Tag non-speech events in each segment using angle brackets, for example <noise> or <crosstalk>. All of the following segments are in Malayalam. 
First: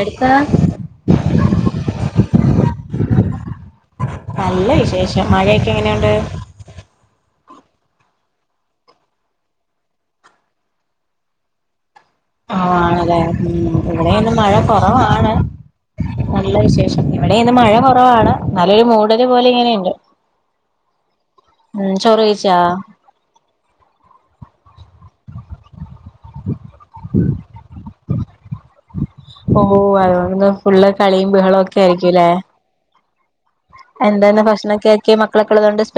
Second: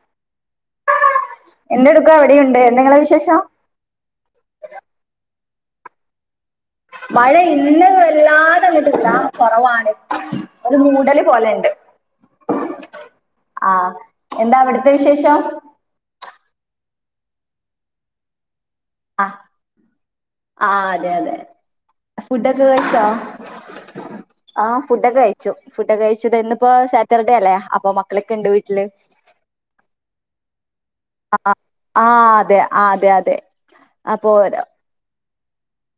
എടുത്താ എന്തെടുക്ക അവിടെയുണ്ട് എന്ത ഇങ്ങളെ വിശേഷം ക്കെ എങ്ങനെണ്ട് മഴ ഇന്ന് വല്ലാതങ്ങിട്ടില്ല കുറവാണ് ഒരു മൂടല് പോലെ ഇണ്ട് ആ ആണ് ല്ലേ ഉം ഇവിടെന്ന് മഴ എന്താ അവിടുത്തെ കൊറവാണ് വിശേഷം നല്ല വിശേഷം ഇവിടെ ഇന്ന് മഴ കുറവാണ് നല്ലൊരു മൂടല് അ പോലെ ഇങ്ങനെയുണ്ട് ആ അതെ അതെ ഉം ചോറ് കഴിച്ചാ ഫുഡൊക്കെ കഴിച്ചോ ആ ഫുഡൊക്കെ കഴിച്ചു ഫുടൊക്കെ കഴിച് ഇന്ന് ഇപ്പൊ സാറ്റർഡേ അല്ലേ അപ്പം മ ക്കളൊക്കെ ഇണ്ട് വീട്ടില് ഓഓ <unintelligible> ഫുള്ള് കളിയും ആ ബഹള ഒക്കെ ആ ആയിരിക്കുംല്ലെ അതെ ആ അതെ അതെ അപ്പൊ എന്താന്ന് ഭക്ഷണക്കെ ആക്കിയ <unintelligible>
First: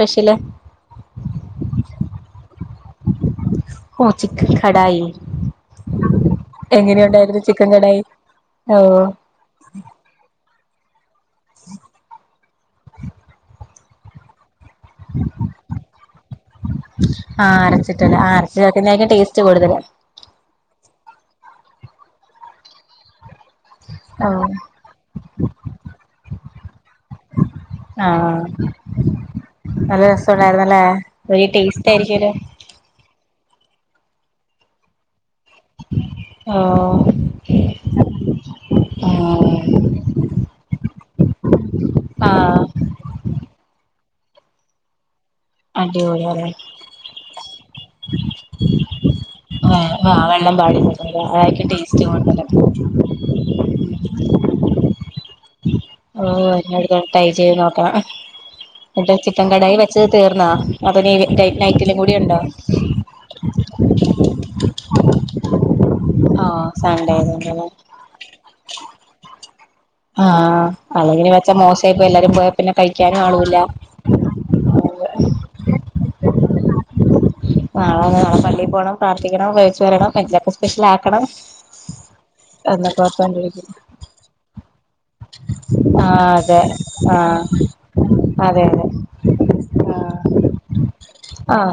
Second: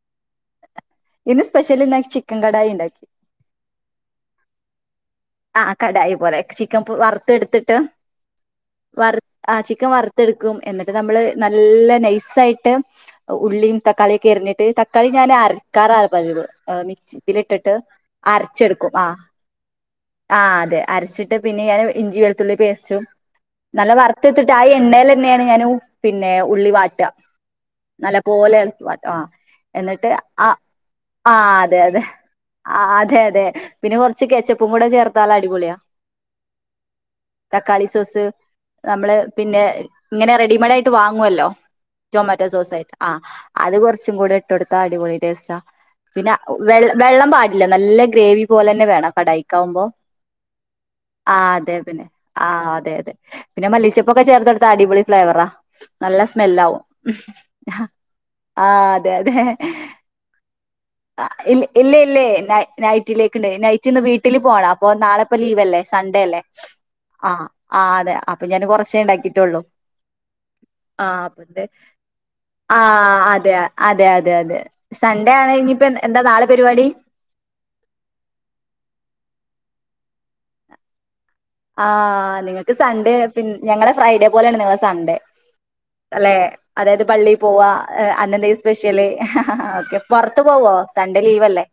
ഇന്ന് സ്പെഷ്യലി ചിക്കൻ കടായി ഇണ്ടാക്കി ഓഹ് ചിക്കൻ കടായി ആ കടായി പോലെ ചിക്കൻ എങ്ങനെയുണ്ടായിരുന്നു ചിക്കൻ വറുത്തെടുത്തിട്ട് കടായി ഓഹ് ആ ചിക്കൻ വറുത്തെടുക്കും എന്നിട്ട് നമ്മള് നല്ല നൈസ് ആയിട്ട് ഉള്ളിയും തക്കാളി <unintelligible> തക്കാളി ഞാൻ അരക്കാറാ പതിവ് ആഹ് മിക്സിലിട്ടിട്ട് അരച്ചിട്ടല്ലേ ആഹ് അരച്ച് അരച്ചെടുക്കും ആ ചേർക്കുന്നതായിരിക്കും ടേസ്റ്റ് കൂടുതല് ആ് അതെ അരച്ചിട്ട് പിന്നെ ഞാൻ ഇഞ്ചി വെളുത്തുള്ളി പേസ്റ്റും നല്ല ഓഹ് വറുത്തെത്തിട്ട് ആ എണ്ണയിൽ തന്നെയാണ് ഞാൻ പിന്നെ ഉള്ളി വാട്ടുക നല്ല ആഹ് പോലെ ഇളക്കി വാട്ടുക ആ നല്ല എന്നിട്ട് ആ രസമുണ്ടായിരുന്നല്ലേ ആ ഒരു അതെ ടേസ്റ്റ് അതെ ആയിരിക്കുമല്ലോ ആ അതെ അതെ പിന്നെ കുറച്ച് കച്ചപ്പ് <unintelligible> ചേർത്ത് <unintelligible> അടിപൊളിയാ ആഹ് തക്കാളി സോസ് നമ്മള് പിന്നെ ഇങ്ങനെ റെഡിമേയ്ഡ് ആയിട്ട് വാങ്ങുല്ലോ ടൊമാറ്റോ ആഹ് സോസ് ആ അത് കൊർച് <unintelligible> കൂടെ ഇട്ട് കൊട്‌ത്ത അടിപൊള പിന്നെ അടിപൊളിയാണ് വെള്ളം പാടില്ല നല്ല ഗ്രേവി പോലെ തന്നെ വേണം കടായി ആ <unintelligible> ആ വെള്ളം പാടി ആ അതായിരിക്കും അതെ ടേസ്റ്റ് പിന്നെ കൂടുതല് ആ അതെ അതെ പിന്നെ മല്ലിച്ചപ്പൊക്കെ ചേർതൊടുത്ത അടിപൊളി ഫ്ലേവറാ നല്ല ഓ സ്മെല്ലാവും അടുത്ത ട്രൈ ചെയ്ത് നോക്കണം ആ അതെ എന്നിട്ട് അതെ ചിറ്റൻ കടായി വെച്ചത് തീർന്നാ അതന് ആ, ഇല്ല ഇല്ല നൈറ്റിലും കൂടി ഇല്ലേ ഉണ്ടോ ട്ടില് പോണം അപ്പൊ നാളെപ്പൊ ലീവല്ലേ സൺഡേ അല്ലേ ആഹ് സൺഡേ ആ ആയതുകൊണ്ടല്ലേ ആ അതെ അപ്പൊ ഞാൻ കുറച്ചേ ഉണ്ടാക്കിട്ടുള്ളു ആഹ് ആ അല്ലെങ്കില് വെച്ചാ അപ്പ മോശായിപ്പോയി എല്ലാരും പോയാ പിന്നെ ആ കഴിക്കാനും അതെ ആളൂല്ല അതെ അതെ അതെ സൺഡേ ആണെങ്കിപ്പ എ എന്താ നാളെ പരിപാടി നാളെ നാളെ പള്ളിയിൽ പോകണം പ്രാർത്ഥിക്കണം തിരിച്ച് വരണം <unintelligible> സ്പെഷ്യൽ ആക്കണം ആ നിങ്ങക്ക് എന്നൊക്കെ സൺഡേ പിന്ന ഓർത്തോണ്ടിരിക്കുന്നു ഞങ്ങളെ ഫ്രൈഡേ പോലെയാണ് നിങ്ങളെ സൺഡേ ആഹ് അല്ലെ അതെ അതായത് പള്ളിയിൽ ആഹ് പോവാ അന്നന്തേലും അതെ അതെ സ്പെഷ്യല് ഓക്കെ ആഹ് പുറത്ത് പോവോ സൺഡേ ലീവല്ലേ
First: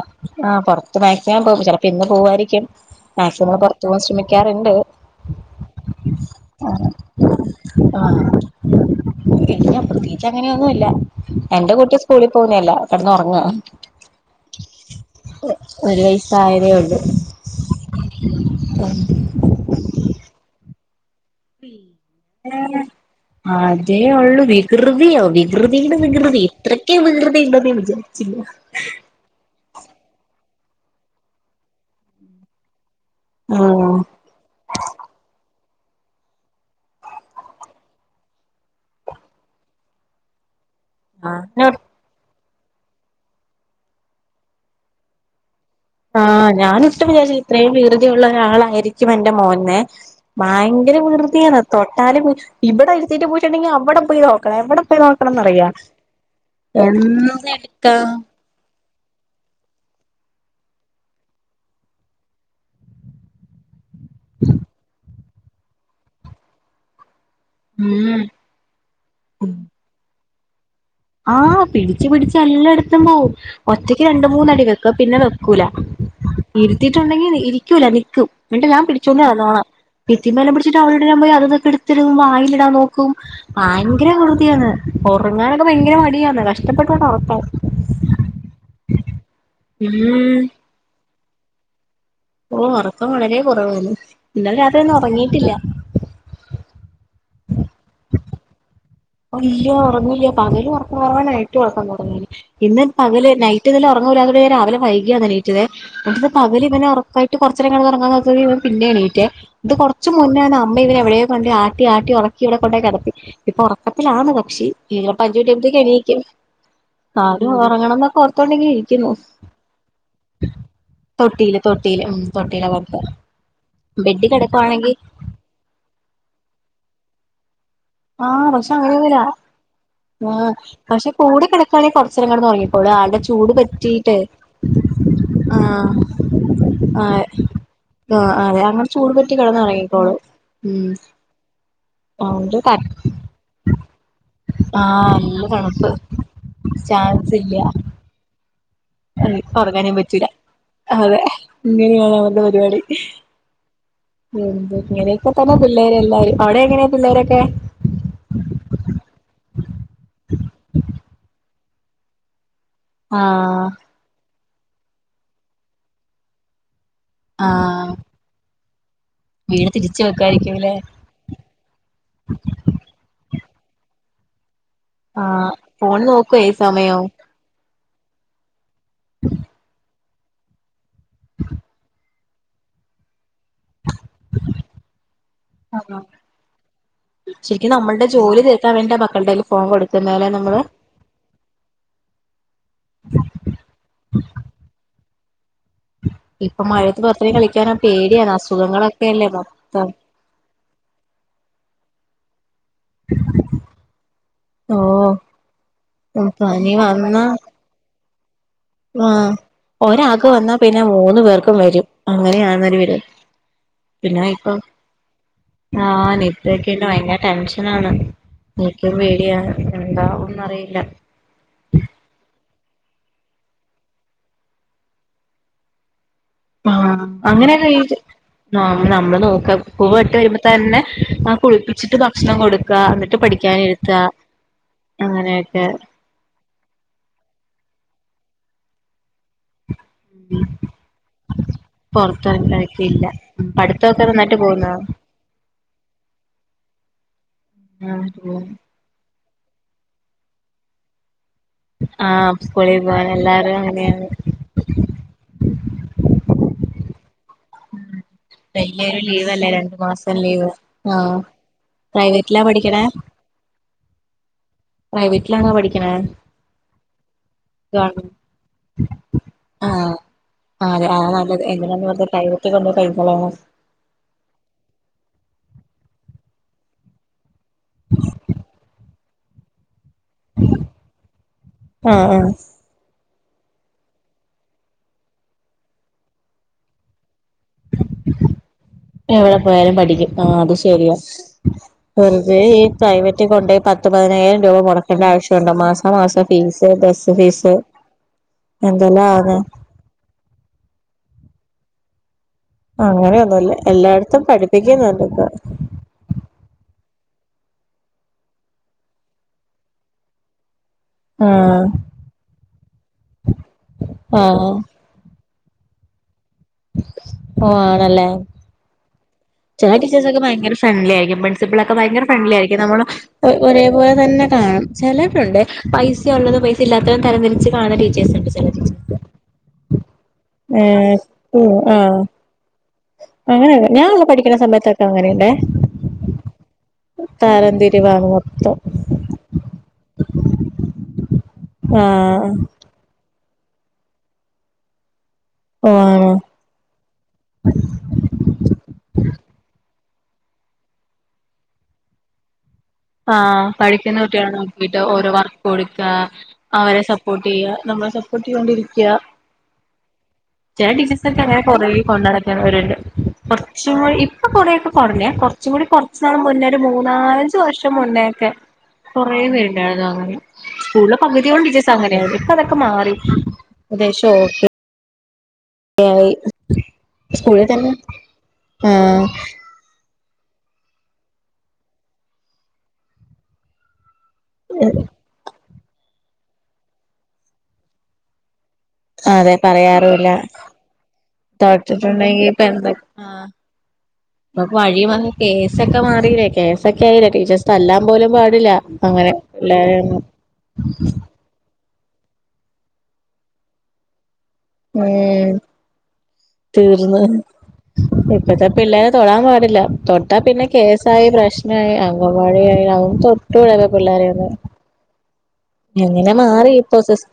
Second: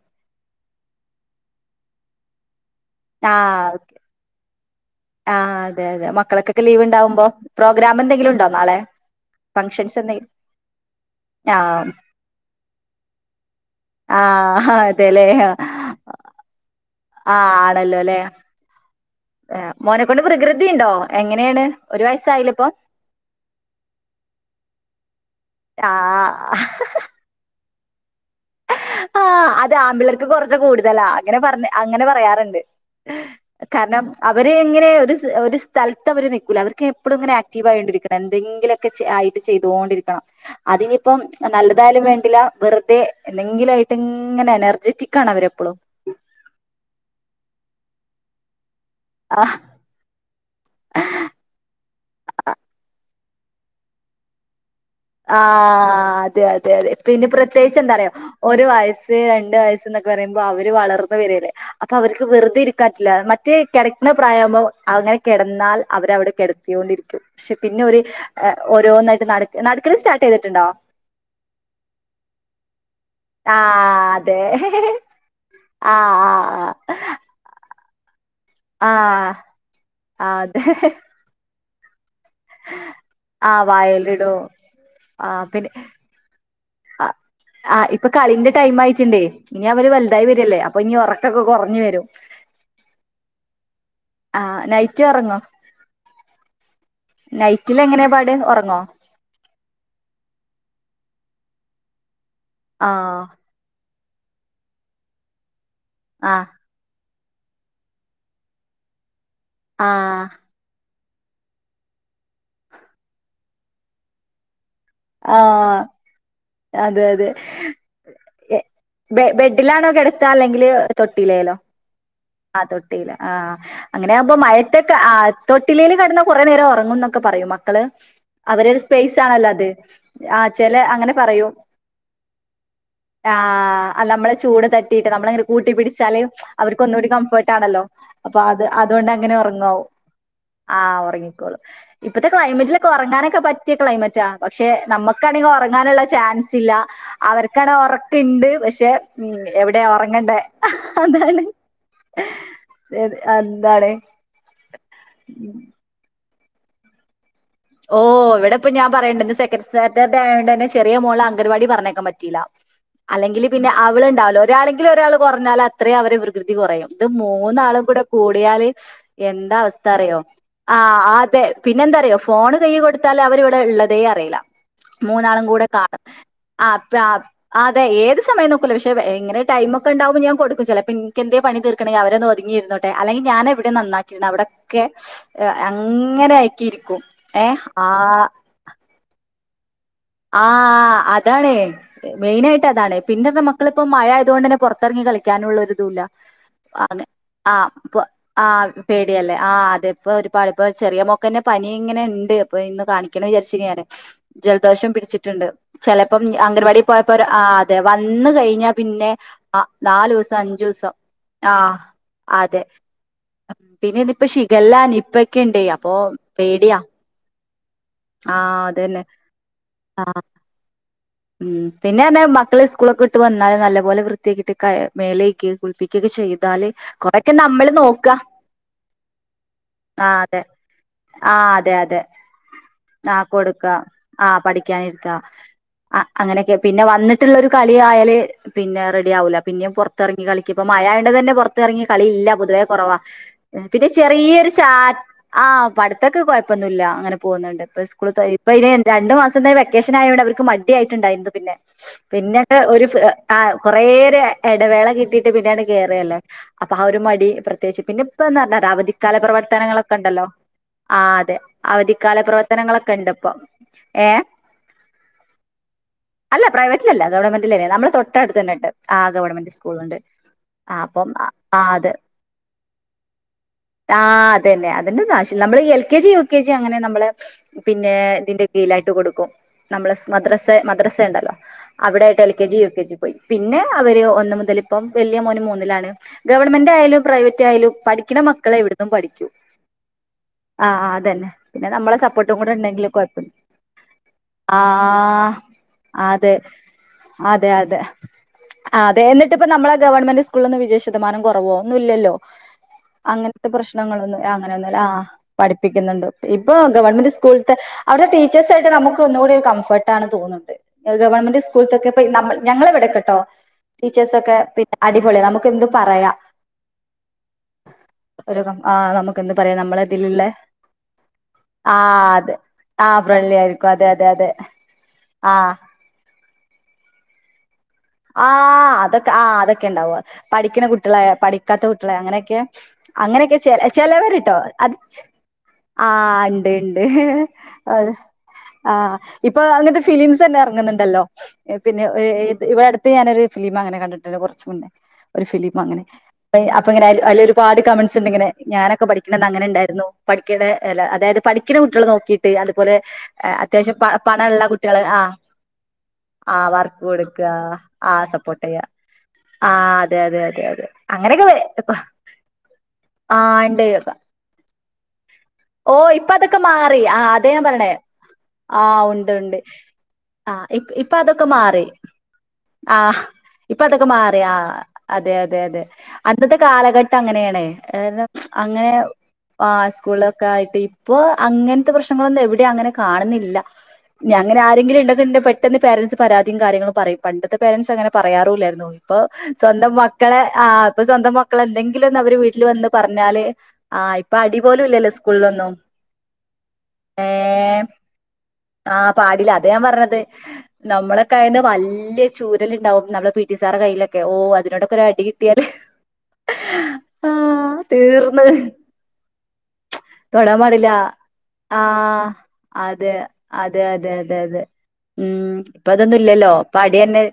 ആ പുറത്ത് മാക്സിമം പോകും ചെലപ്പോ ഇന്ന് പോവായിരിക്കും മാക്സിമം പുറത്ത് പോകാൻ ശ്രമിക്കാറി ണ്ട് ആ അതെ അതെ മക്കള്ക്കെക്കെ ലീവ് ഉണ്ടാവുമ്പോ പ്രോഗ്രാം ആഹ് എന്തെങ്കിലും ഉണ്ടോ നാളെ ഇല്ല ഫംഗ്ഷൻസ് എന്തേല പ്രത്യേകിച്ച് അങ്ങനെയൊന്നുല്ല ആ എന്റെ കുട്ടി സ്കൂളിൽ പോകുന്നതല്ല കെടന്നൊറങ്ങാ ആ അതെ ഒരു വയസ് ആയതേ ഉള്ളൂ ആ മോനെക്കൊണ്ട് വികൃതിയുണ്ടോ എങ്ങനെയാണ് ഒരു വയസ്സായില്ലേ ഇപ്പൊ അതേ ഉള്ളു വികൃതിയോ വികൃതിടെ വികൃതി ആഹ് ഇത്രക്ക് വികൃതി ഉണ്ടെന്ന് ജാരിച്ചില്ല ആ അത് ആമ്പിളാർക്ക് കൊറച്ച് കൂടുതലാ അങ്ങനെ പറഞ്ഞ അങ്ങനെ പറയാറുണ്ട് കാരണം ആഹ് അവര് എങ്ങനെ ഒരു ഒരു സ്ഥലത്ത് അവര് നിൽക്കൂല അവർക്ക് എപ്പഴും ഇങ്ങനെ ആക്റ്റീവ് ആയോണ്ടിരിക്കണം എന്തെങ്കിലുമൊക്കെ ചെ ആയിട്ട് ചെയ്തോണ്ടിരിക്കണം അതിനിപ്പം ഞാന് നല്ലതായാലും വേണ്ടില്ല വെറുതെ എന്തെങ്കിലും ആയിട്ടും ഇങ്ങനെ എനർജെറ്റിക്കാണ് അവര് എപ്പളും ആ ഞാൻ ഒട്ടും വിചാരിച്ചില്ല ഇത്രയും വികൃതിയുള്ള ഒരാളായിരിക്കും ക്കും എന്റെ ആ മോൻന്നെ ഭയങ്കര വികൃതിയാണ് തൊട്ടാലും ഇവിടെ ത്തിയിട്ട് പോയിട്ടുണ്ടെിൽ അവിടെ പോയി നോക്കണം എവടെ ആ അതെ അതെ അതെ പിന്നെ പ്രത്യേകിച്ച് എന്താ എന്തെടുക്കാ അറിയോ ഒരു വയസ്സ് രണ്ട് വയസ്സ് എന്നൊക്കെ പറയുമ്പോ അ അവര് വളർന്ന് വരുവല്ലേ അപ്പൊ അവര്ക്ക് വെറുതെ ഇരിക്കാൻ പറ്റില്ല മറ്റേ കിടക്കുന്ന പ്രായം ആവുമ്പോ അങ്ങനെ കിടന്നാൽ അവരവിടെ കിടത്തിയോണ്ടിരിക്കും പക്ഷെ പിന്നെ ഒരു ഉം ഓരോന്നായിട്ട് നട നട ൻ സ്റ്റാർട്ട് ചെയ്തിട്ടുണ്ടോ ആ പിടിച്ചു പിടിച്ച് എല്ലട ത്തും പോവും ഒറ്റയ്ക്ക് ആഹ് രണ്ട് അതെ മൂന്നടി വെക്കും പിന്നെ വെക്കൂല ആഹ് ആഹ് ഇരുത്തിട്ടുണ്ടെങ്കിൽ ഇരി രിക്കൂല നിക്കും എന്നിട്ട് ഞാൻ ആഹ് പിടിച്ചോണ്ട് ആഹ് നടന്നോണം. ഭിത്തി ആഹ് മേല അതെ പിടിച്ചിട്ട് അവടെടുക്കാൻ പോയി അവിടുന്ന് എടു വായിലിടാൻ നോക്കും ആഹ് ഭയങ്കര വികൃതിയാണ് ഉറങ്ങാൻ ആ ആ ഇപ്പൊ കളീന്റെ ടൈം ആയിട്ടുണ്ടേ ഇനി അവര് വലുതായി ഉം വരുവല്ലേ അപ്പൊ ഇനി ഇതൊക്കെ കുറഞ്ഞു വരും ഓ ഉറക്കം വളരേ കുറവാണ് ഇന്നലെ ആഹ് രാത്രൊന്നും നൈറ്റ് ഒറങ്ങോ ഉറങ്ങീട്ടില്ല നൈറ്റിൽ എങ്ങനെപാട് ഉറങ്ങോ ഇല്ല ഉറങ്ങില്ല പകലും ഉറക്കകുറവാണു വൈകിട്ടും ഉറകം കുറഞ്ഞേക്കുന്നു ഇന്ന് ആഹ് പകല് നൈറ്റ് നല്ല പറഞ്ഞ പോല രാവിലെ വൈകിയാണെനിറ്റത് ആഹ് പകല് ഇവനെ ഉറ വൈയിട് കുറച്ചുനേരം കിടന്നുറങ്ങമെന്നുവെച്ചാ ഇവൻ പിന്നെ എണീട്ടേ ഇത് കൊറച്ചു ആഹ് മുന്നേന്ന് അമ്മ ഇവെ എവിടെയ ണ്ട് ആട്ടി ആട്ടി ഉറക്കി ഇവിടെ കൊണ്ട കിടത്തി ഇപ്പൊ ഉറ കപ്പിലാന് കക്ഷി ഇ അഞ്ചു മിനിട്സ് കഴിയുമ്പോലേക്ക് ആഹ് എണീക്കും അതെ അതെ ആലും ഉറങ്ങണം എ- എന്നൊക്കെഓർത്തുകൊണ്ട് ഇരിക്കുന്നു ബെ ബെഡിലാണോ കിടത്താ തൊട്ടിയില് തൊട്ടിയില് ആ തൊട്ടിയിലാ കിടത്തുക തൊട്ടിൽ ആ ബെഡി അങ്ങനെയകുമ്പോ കിടക്കുവാണെങ്കി മയത്തൊക്കെ ആ തൊട്ടിലേയില് കിടന്ന കൊറെേ നേരം ഉറങ്ങുന്നൊക്കെ പറയും മക്കള് ആ പക്ഷെ അവരൊരു സ്പേസ് അങ്ങനെഒന്നുല്ല ആണല്ലോ അത് ആ ആഹ് ചെല പക്ഷെ അങ്ങനെ കൂടെ പറയും കിടക്കാണെങ്കിൽ കൊറച്ചനേരം കിടന്നുറങ്ങിക്കോളും ആന്റെ ചൂട് ആഹ് അല്ല പറ്റീട്ട് നമ്മളെ ചൂട് തട്ടിയിട്ട് നമ്മളങ്ങനെ ആ ആ ണല്ലോ അ അതുകൊണ്ടാങ്ങനെ ഉറങ്ങും കിടന്നുറങ്ങിക്കോളും അ ഉം ഉറങ്ങി ക്കോളുംഇപ്പോത്തെ അതുകൊണ്ട് ത ക്ലൈമറ്റ് ഉറങ്ങാനൊക്കെ പറ്റിയ ക്ലൈമറ്റാ പക്ഷെ ആഹ് നല്ല നമ്മുക്കാണെങ്കിൽ തണുപ്പ് ഉറങ്ങാനുള്ള ചാൻസ് ഇല്ല ചാൻസ് ഇല്ല അവർക്ക ഉറക്ക ഉണ്ട് പ പക്ഷേ ഉ എവിടെയാ ഉറങ്ങാനും ഉറങ്ങണ്ടേ അതാണ് ഇതാണ് അവന്റെ പരിപാടി എന്താണ് എന്ത് ഇങ്ങനെയൊക്കെ തന്നെ പിളേരായാൽ അവിടെ എങ്ങനെയാ പിള്ളേരൊക്കെ ഓ ഇവിടെ ഇപ്പൊ ഞാൻ പറയേണ ചില ഇന്ന് സെക്കൻഡ് സിസ്റ്റർഡേ ആയതുകൊണ്ട് തന്നെ ചെറിയ മോളെ അംഗൻവാടിയിലേക്ക് പറഞ്ഞേക്കാൻ പറ്റിയില്ല അല്ലെങ്കിൽ ആഹ് പിന്നെ അവള് ഉണ്ടാവല്ലോ ഒരാളെങ്കിലും ഒരാൾ കുറഞ്ഞാൽ അത്രയും അവരുടെ വികൃതി കുറയും ഇത് മൂന്നാളും ആഹ് കൂടെ കൂടിയാൽ എന്താ വീട് അവസ്ഥ തിരിച്ച് അറിയോ വെക്കായിരിക്കുംല്ലേ ആ അതെ പിന്നെ എന്താ അറിയോ ഫോൺ കയ്യിൽ കൊടുത്താൽ അവർ ഇവിടെ ഉള്ളത് അറിയില്ല മൂന്നാളും ആഹ് കൂടെ ഫോൺ കാണും നോക്കുവോ ഈ സമയവും ആ അതെ ഏത് സമയം നോക്കൂലേ പക്ഷെ എങ്ങനെ ടൈം ഒക്കെ ഉണ്ടാവും ഇപ്പൊ ഞാൻ കൊടുക്കും എന്റെ എന്തെങ്കിലും പണി തീക്കണെങ്കിൽ അവർ ഒതുങ്ങി ഇരുന്നോട്ടെ അല്ലെങ്കിൽ ഞാൻ ഇവിടെ നന്നാക്കിയിണ്ട് അവിടെൊക്കെ ആ അങ്ങനെ ആയിക്കി ഇരിക്കും ശരിക്കും നമ്മളുടെ ജോലി തീർക്കാൻ വെടിയിട്ടാണ് കുട്ടീടെ കൈയിൽ ഫോൺ കൊടുക് ആ അതാണ് മെയിൻ ആയിട്ട് അതാണ് പിന്നെ മക്കൾ ഇപ്പോ മഴ ആയതുകൊണ്ട് തന്നെ പുറത്തിറങ്ങി കളിക്ക പഠിക്കാനുള്ള യാതൊരു ഇതുമില്ല ഇപ്പൊ മഴയത്ത് പുറത്തിറങ്ങി ആ കളിക്കാനാ പേടിയാണ് ആ അസുഖങ്ങളൊക്കെയല്ലേ പേടിയല്ലേ ആ മൊത്തം അതെപ്പോ ചെറിയ മോൾക്ക് തന്നെ പനി ഇങ്ങനെ ഉണ്ട് ഇപ്പൊ ഇന്ന് കാണിക്കണ വിചാരിച്ചിരിക്കുകയാണ് ഞാൻ ജലദോഷം ഓഹ് പിടിച്ചിട്ടുണ്ട് ചിലപ്പോം പനി അങ്കൻവാടി പോയപ്പോ വന്നാ ആ അതെ വന്ന കഴിഞ്ഞാൽ പിന്നെ ആഹ് ആ നാലു ഒരാൾക്ക് ദിവസം വന്നാ അഞ്ചു പിന്നെ ദിവസം മൂന്ന് ആ പേർക്കും വരും അതെ അങ്ങനെയാന്നൊരു വീട് പിന്നെ ശികല നിപ്പ ഒക്കെയുണ്ട് അപ്പൊ പേടിയാ താങ്ക്സ് എനിക്കും പേടിയാ ആ ഉ പിന്നെന്താ മക്കളെ സ്കൂളൊക്കെ ഇട്ട് വന്നാലെ നല്ല പോലെ വൃത്തിയാക്കിട്ട് മേല് തേക്കുക കുളിപ്പിക്കുക ആഹ അങ്ങനെ നോക്കാ നമ്മൾ നോക്കുക പോയിട്ട് ആഹ് വരുമ്പോൾ അതെ തന്നെ ആ ആഹ് അതെ കുളിപ്പിച്ചിട്ട് അതെ ഭക്ഷണം കൊടുക്ക എന്നിട്ട് പഠിക്കാൻ ഇരുത്ത് പഠിക്കാൻ ഇരുത്തുക അങ്ങനൊക്കെ പിന്നെ വന്നിട്ടുള്ള കളിയാണോ സമയമായാൽ പിന്നെ റെഡി ആവൂല പിന്നെ പുറത്തിറങ്ങി കളിക്ക ഇപ്പ മഴ കണ്ട തന്നെ പുറത്തിറങ്ങി കളില്ല പൊതുവേ കുറവാ പൊറത്തിറങ്ങാക്കില്ല പിന്നെ പഠിത്തൊക്കെ നന്നായിട്ട് ചെറിയൊരു ചാ പോകുന്നോ ആ പടുത്തൊക്കെ കുഴപ്പമൊന്നുമില്ല അങ്ങനെ പോകുന്നു പോകുന്നുണ്ട് ഇപ്പോ സ്കൂളിൽ ആഹ് പോകുന്നുണ്ട് അതിനു രണ്ടുമാസം വെക്കേഷൻ ആയോണ്ട് അവർക്ക് മടി ആയിട്ടുണ്ടായിുന്നത് പിന്നെ ആഹ് പിന്നക്കെ സ്കൂളിൽ ഒരു പോവാൻ ആ എല്ലാരും കുറെ അങ്ങനെയാണ് ഒരു ഇടവേള കിട്ടിട്ട് പിന്നെയാണ് കേറിയല്ലേ അപ്പൊ ആ ഒരു മടി പ്രത്യേകിച്ച് പിന്നെ ഇപ്പ എാ പറഞ്ഞാ വല്യൊരു അവധിക്കാല ലീവല്ലേ രണ്ടു പ്രവർത്തനങ്ങളൊക്കെ മാസം ഉണ്ടല്ലോ ലീവ് ആ ആഹ് അതെ അവധിക്കാല പ്രൈവറ്റിലാ പ്രവർത്തനങ്ങളൊക്കെ ഇണ്ട് ഇപ്പൊ <inaudible> പ്രൈവേറ്റില ആണ പഠിക്കുന്നത് അല്ല പ്രൈവറ്റിലല്ല ഗവൺമെന്റിലല്ലേ നമ്മുടെ ഗവൺ തൊട്ടടുത്ത് തന്നെട്ട് ആ ഗവൺമെന്റ് സ്കൂള ആഹ് ഉണ്ട് ആഹ് അതെ അതാ അപ്പം നല്ലത് എന്തിനാന്ന് അത് വെറുതെ പ്രൈവറ്റി കൊണ്ടോയി പൈസ കളയണെ ആ അത് തന്നെ അതിന്റെ നമ്മള് L K G U K G അങ്ങനെ നമ്മള് പിന്നെ ഇതിന്റെ കീഴായിട്ട് കൊടുക്കും നമ്മ മദ്ര മ്ര ഉണ്ടല്ലോ അവിടെ ആഹ് ആട്ട് ആഹ് L K G U K G പോയി പിന്നെ അവര് ഒന്ന മുതൽ ഇപ്പം വലിയ മോന് മൂന്നിലാണ് ഗവൺമെന്റ് ആയാലും പ്രൈവറ്റ് ആയാലും പഠിക്കണ മക്കളെ ഇവിടുന്നും പഠിക്കൂ എവിടെ പോയാലും പഠിക്കും ആ അത് ശരിയാ അതന്നെ പിന്നെ നമ്മളെ സപ്പോർട്ടും വെറുതെ കൂടെ ഈ ഉണ്ടെങ്കിൽ കുഴപ്പ പ്രൈവറ്റ് കൊണ്ട്യി പത്ത പതിനായിരം രൂപ മുടക്കേണ്ട ആഹ് ആവശ്യമുണ്ടോ മാസ അതെ അതെ അതെ അ അതെ എന്തെല്ലാം എന്നിട്ട് ആന്ന് ഇപ്പ നമ്മളെ ഗവൺമെന്റ് സ്കൂളിൽ നിന്ന് വിജയ ശതമാനം കുറവോ ഒന്നുംല്ലല്ലോ അങ്ങനത്തെ അങ്ങനെയൊന്നുല്ല പ്രശ്നങ്ങളൊന്നും എല്ലായിടത്തും അങ്ങനെൊന്നുമല്ല ആ പഠിപ്പിക്കുന്നുണ്ട് ഇപ്പൊ പഠിപ്പിക്കുന്നുണ്ട് ഇപ്പൊ ഗവൺമെന്റ് സ്കൂളത്തെ അവിടെ ടീച്ചേഴ്സായിട്ട് നമുക്ക് ഒന്നുകൂടി ഒരു കംഫർട്ട് ആണ് തോന്നുന്നുണ്ട് ഗവൺമെന്റ് ആഹ് സ്കൂൾൊക്കെ ഞങ്ങള എവിടെയെട്ടോ ടീച്ചേഴ്സ ഒക്കെ ആഹ് പിന്നെ അടിപൊളി നമുക്ക് എന്ത് പറയാം പോവാണല്ലേ ആഹ് നമുക്കെന്ത് പറയാ ചില നമ്മള ടീച്ചേഴ്സൊക്കെ ഇതിലുള്ള ഭയങ്കര ഫ്രണ്ട്ലി ആയിരിക്കും പ്രിൻസിപ്പൾ ഒക്കെ ഭയങ്കര ആഹ് ഫ്രണ്ട്ലി അതെ ആയിരിക്കും നമ്മള് ആഹ് ഫ്രണ്ട്ലി ആയിരിക്കും അതെ ഒരേപോലെ അതെ തന്നെ അതെ കാണും ചിലരുണ്ട് ആഹ് പൈസ സ ഉള്ളത് പൈസ ഇല്ലത്തതും തരംതിരിച് ആഹ് അതൊക്കെ ആ അതൊക്കെ ഉണ്ടാവു ഏ പഠിക്കുന്ന കുട്ടികളെ പഠിക്കാത്ത കുട്ടികളെ ആഹ് അങ്ങനെയൊക്കെ അങ്ങനെയൊക്കെ ചെ അങ്ങനെ ഞാൻ അവിടെ ചെലവരിട്ടോ പഠിക്കുന്ന അത് സമയത്തൊക്കെ ചെ അങ്ങനെയുണ്ടേ ആ ഉണ്ട് ഉണ്ട് അത് തരംതിരിവാണ് മൊത്തം ആഹ് ഇപ്പൊ അങ്ങനത്തെ ഫിലിംസ് തന്നെ ഇറങ്ങുന്നുണ്ടല്ലോ പിന്നെ ആഹ് <unintelligible> ഇവിടെ അടു അങ്ങനൊരു ഫിലിം അങ്ങനെ കണ്ടിട്ടുണ്ട് കുറച്ച് മുന്നേ ഒരു ഫിലിം ഓ അങ്ങനെ ആണോ അപ്പ ഇങ്ങനെ അയിലൊരുപാട് കമന്റ്സ് ഉണ്ട് ഇങ്ങനെ ഞാനൊക്കെ പഠിക്കണത് അങ്ങനെ ഉണ്ടായിരുന്നു പഠിക്കണ അത് അതായത് പഠിക്കണ കുട്ടികളെ നോക്കിയിട്ട് അത് ആഹ് പഠിക്കുന്ന കുട്ടികളെ നോക്കിട്ട് കുട്ടികളെ ആ ഓരോ വർക്ക് കൊടുക്ക ആ വർക്ക് അവരെ സപ്പോർട്ട് കൊടുക്കുക ചെയ്യ ആ സപ്പോർട്ട് ചെയ്യുക ആ അതെ അതെ അതെ അതെ അങ്ങനെയൊക്കെ വ ആ ഉണ്ട് ഓ ഇപ്പൊ അതൊക്കെ മാറി ആ അതാ ഞാൻ പറഞ്ഞേ <unintelligible> മുന്നെ ഒക്കെ ആ ഉണ്ട് കൊറേ ഉണ്ട് പേരുണ്ടാരുന്നു അങ്ങനെ ആ ഇപ്പ സ്കൂളിലെ അതൊക്കെ പകുതിയോളം ടീച്ചേർസ് മാറി അങ്ങനെയാരുന്ന് ഇപ്പോ അതൊക്കെ മാ ആഹ് ഇപ്പൊ അതൊക്കെ മാറിയാ അതെ അത് അതെ അതെ അന്നത്തെ കാലഘട്ടം അങ്ങനെയാണേ സ്കൂളിൽ തന്നെ അങ്ങനെ ആഹ് ആ സ്കൂള് ഒക്ക ആയിട്ട് ഇപ്പൊ അങ്ങനത്തെ പ്രശ്നങ്ങളൊന്നും എവിടെ അങ്ങനെ കാണുന്നില്ല ഞങ്ങനെ ആരെങ്കിലും ഉണ്ടെന്നുണ്ടേ പെ ട്ടെന്ന് പേരന്റ്സ് പരാതിയും കാര്യങ്ങളും പറയും പണ്ടത്തെ പാരന്റ്സ് അങ്ങനെ പറയാറൂല്ലാരു ഇപ്പൊ അതെ സ്വന്തം പറയാറുല്ല മക്കളെ ആ ഇപ്പൊ സ്വന്തം മക്കള എന്തെങ്കിലൊന്ന് അവര് തൊട്ടിട്ടുണ്ടെങ്കി വീട്ടിൽ ഇപ്പൊ വന്ന് എന്ത പറഞ്ഞാല് ആ ഇപ്പൊ നമുക്ക് വഴി അടിപോലുംഇല്ലല്ലോ വന്ന് സ്കൂളിലൊന്നും കേസൊക്കെ മാറിയില്ലേ കേസൊക്കെ ഏ ആയില്ലേ ടീച്ചേഴ്സ് തല്ലാൻ പോലും പാടില്ല ആ അങ്ങനെ പാടില്ല അത ഞാൻ എല്ലാരും പറഞ്ഞത് നമ്മളൊക്കെ ആയന്ന് വല്യ ല് ചൂരല് ഉണ്ടാവും നമ്മള പി ടി സാറെ കയ്യിലൊക്കെ ഓ അതിനോടൊക്കെ ഒരു അടി ഉം കിട്ടിയാല് തീർന്ന് ആഹ് തീർന്ന് ഇപ്പഴ്ത്തെ പിള്ളേരെ തൊടാൻ പാ <unintelligible> തൊട്ടാ തൊടാൻ പിന്നെ പാടില്ല കേസായി പ്രശ്നായി ആഹ് അങ്കവാടി ആയി അത് അതെ കൊണ്ട് തൊട്ടുട ഇപ്പോ പിള്ളോരെ ഒന്ന് ഇപ്പ അതൊന്നും ഇല്ലല്ലോ അപ്പ അടി തന്നെ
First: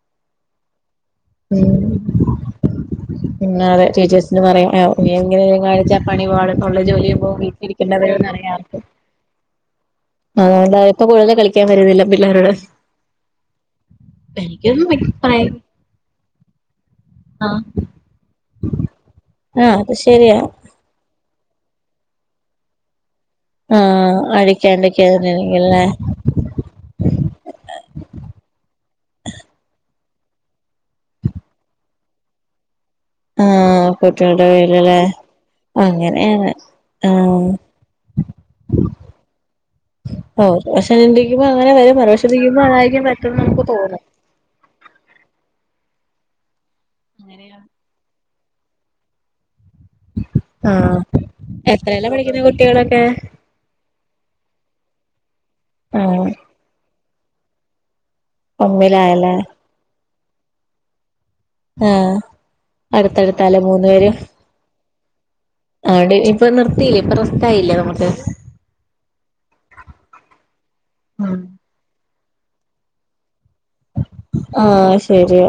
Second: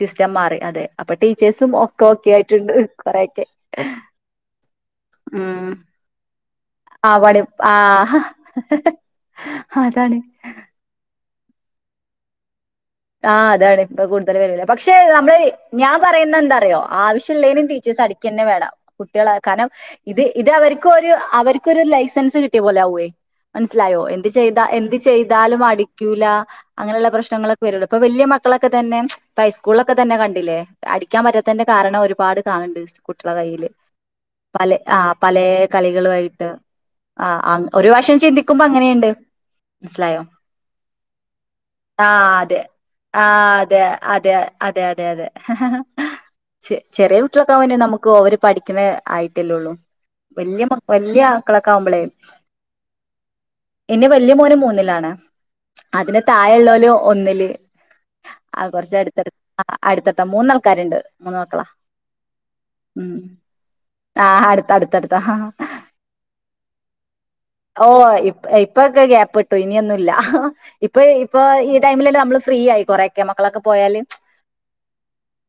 സിസ്റ്റം മാറി അതെ അപ്പൊ ടീച്ചേഴ്സും ഒക്ക ഒക്കെ ആയിട്ടുണ്ട് കൊറെയൊക്കെ പിന്നെ അതെ ടീച്ചേഴ്സിന് പറയാ ആഹ് എങ്ങനെലും ഉം കാണിച്ചാ പണി പാളും ആഹ് പണി ആഹ് അതാണ് <unintelligible> <unintelligible> വരുന്നില്ല പിള്ളോരോട് ആ അതാണ് ഇപ്പൊ കൂടുതൽ വരൂല്ല പക്ഷെ നമ്മള് പറയാ ഞാൻ പറയുന്ന എന്താറിയോ ആവശ്യം ആഹ് ഉള്ളേനും ടീച്ചേഴ്സ് അടി ക്ക ന്നെ വേണം കുട്ടികളായ കാരണം ആഹ് അത് ഇത് ശരിയാ ഇതവര്ക്കു ഒരു അവർക്കൊരു ലൈസൻസ് കിട്ടിയ പോലെ ആവോയ് മനസ്സിലായോ ആഹ് എന്ത്‌ ചെയ്ത എന്ത് എന്ത് ചെയ്താലും അടിക്കാണ്ടിരിക്കാതിരിക്കല്ലേ അടിക്കൂല അങ്ങനെയുള്ള പ്രശ്നം <unintelligible> <unintelligible> വല്യ മക്കളെ ക്കെതന്നെഹൈസ്‌കൂളൊ പ്പ തന്നെ കണ്ടില്ലേ അടിക്കാൻ പറ്റാത്തിന്റെ കാരണം ഒരുപാട് കാണണ്ട് കുട്ടികളെ കയ്യില് ആഹ് കുട്ടികളുടെ പലേ ആ പേരിലല്ലേ പലേ കളികളു ആയിട്ട് അങ്ങനെയാണ് ആ ആഹ് അങ്ങ ഒരു വശം ചിന്തിക്കുമ്പോ അങ്ങനേണ്ട് മനസിലായോ ഓ പക്ഷെ ചിന്തിക്കുമ്പോ അങ്ങനെ വരും ആ മറുവശം ആ അതെ ചിന്തിക്കുമ്പോ അതായിരിക്കും പറ്റും നമുക്ക് അതെ തോന്നും അതെ അതെ അതെ ചെറിയ കുട്ടികൾക്കാവുമ്പോൾ നമുക്ക് ഓര് പഠിക്കുണെ ആയിട്ടല്ലേള്ളൂ വല്യ ആ മ വല്യ ആക്കളൊക്കെ ആവുമ്പോളേ എത്രലാ പഠിക്കുന്ന കുട്ടികളൊക്കെ. എന്റെ വല്യ മോന് മൂന്നിലാണ് അതിന് ആഹ് താഴെ ഉള്ളോലും ഒന്നില് ആ കുറച്ചടുത്ത ഒന്നിലായല്ലേ അടുത്ത മൂന്നാൾക്കാരുണ്ട് മൂന്ന് മക്കളാ ആ ഉം അടുത്തടുത്തല്ല മൂന്ന് പേര് ആഹ് <unintelligible> റെസ്റ്റ് ആയില്ലേ ഓ നമുക്ക് ഇപ ഇപ്പൊക്കെ ഗ്യപ്പിട്ടു ഇനിയൊന്നുല്ല ഇപ്പൊ ഇപ്പൊ ഈ ടൈമിലല്ല ഫ്രീ ആയി കുറേക്കേ മക്കളൊക്കെ പോയാലും ആഹ് ശരിയാ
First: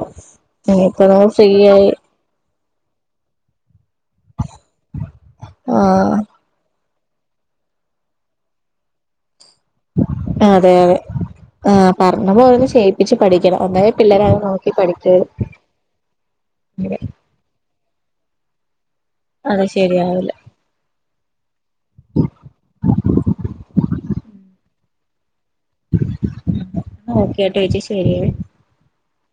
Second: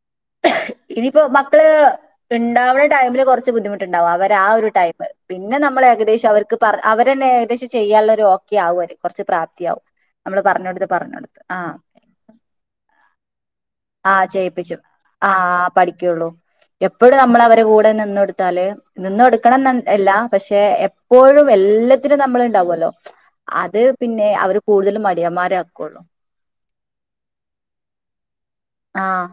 ഇനിയിപ്പോ ഇനിപ്പോ നമ്മള് ഫ്രീ മക്കള് ആയി ഇണ്ടാവ്ണ ടൈമില് കൊറച്ച് ബുദ്ധിമുട്ടുണ്ടാവും അവരാ ഒരു ടൈമ് പിന്നെ നമ്മള് ആഹ് ഏകദേശം അവർക്ക് പറ അവരന്നെ ഏദേശം ചെയ്യാള്ള ഒരു ഓക്കെ ആവും അവര് കുറച്ച് പ്രാ ത്യം നമ്മള് പറഞ്ഞ കൊടുത്ത് പറഞ്ഞ കൊടുത്ത് ആഹ് പറഞ്ഞപ്പൊന്നൂടി ചെയ്യിപ്പിച്ച് പഠിക്കണം ഒന്നാമത് ആഹ് പിള്ളേരത് നോക്കി ചെയ്യിപ്പിച്ചു ആ പഠിക്കരുത് പഠിക്കുള്ളൂ എപ്പഴും നമ്മള അവരെ കൂടെന്ന് ന്നോട്ത്താല് അത് നിന്ന്കൊടുക്കണംന്ന് എല്ല ശരിയാവില്ല പക്ഷെ പോഴും എല്ലത്തിനും നമ്മള് ഇണ്ടാവൊല്ലോ അത് പിന്നെ അവർ കൂടുതലും മടിയന്മാരാ ഓക്കെട്ടോ യേച്ചി ശരിയേ ആഹ്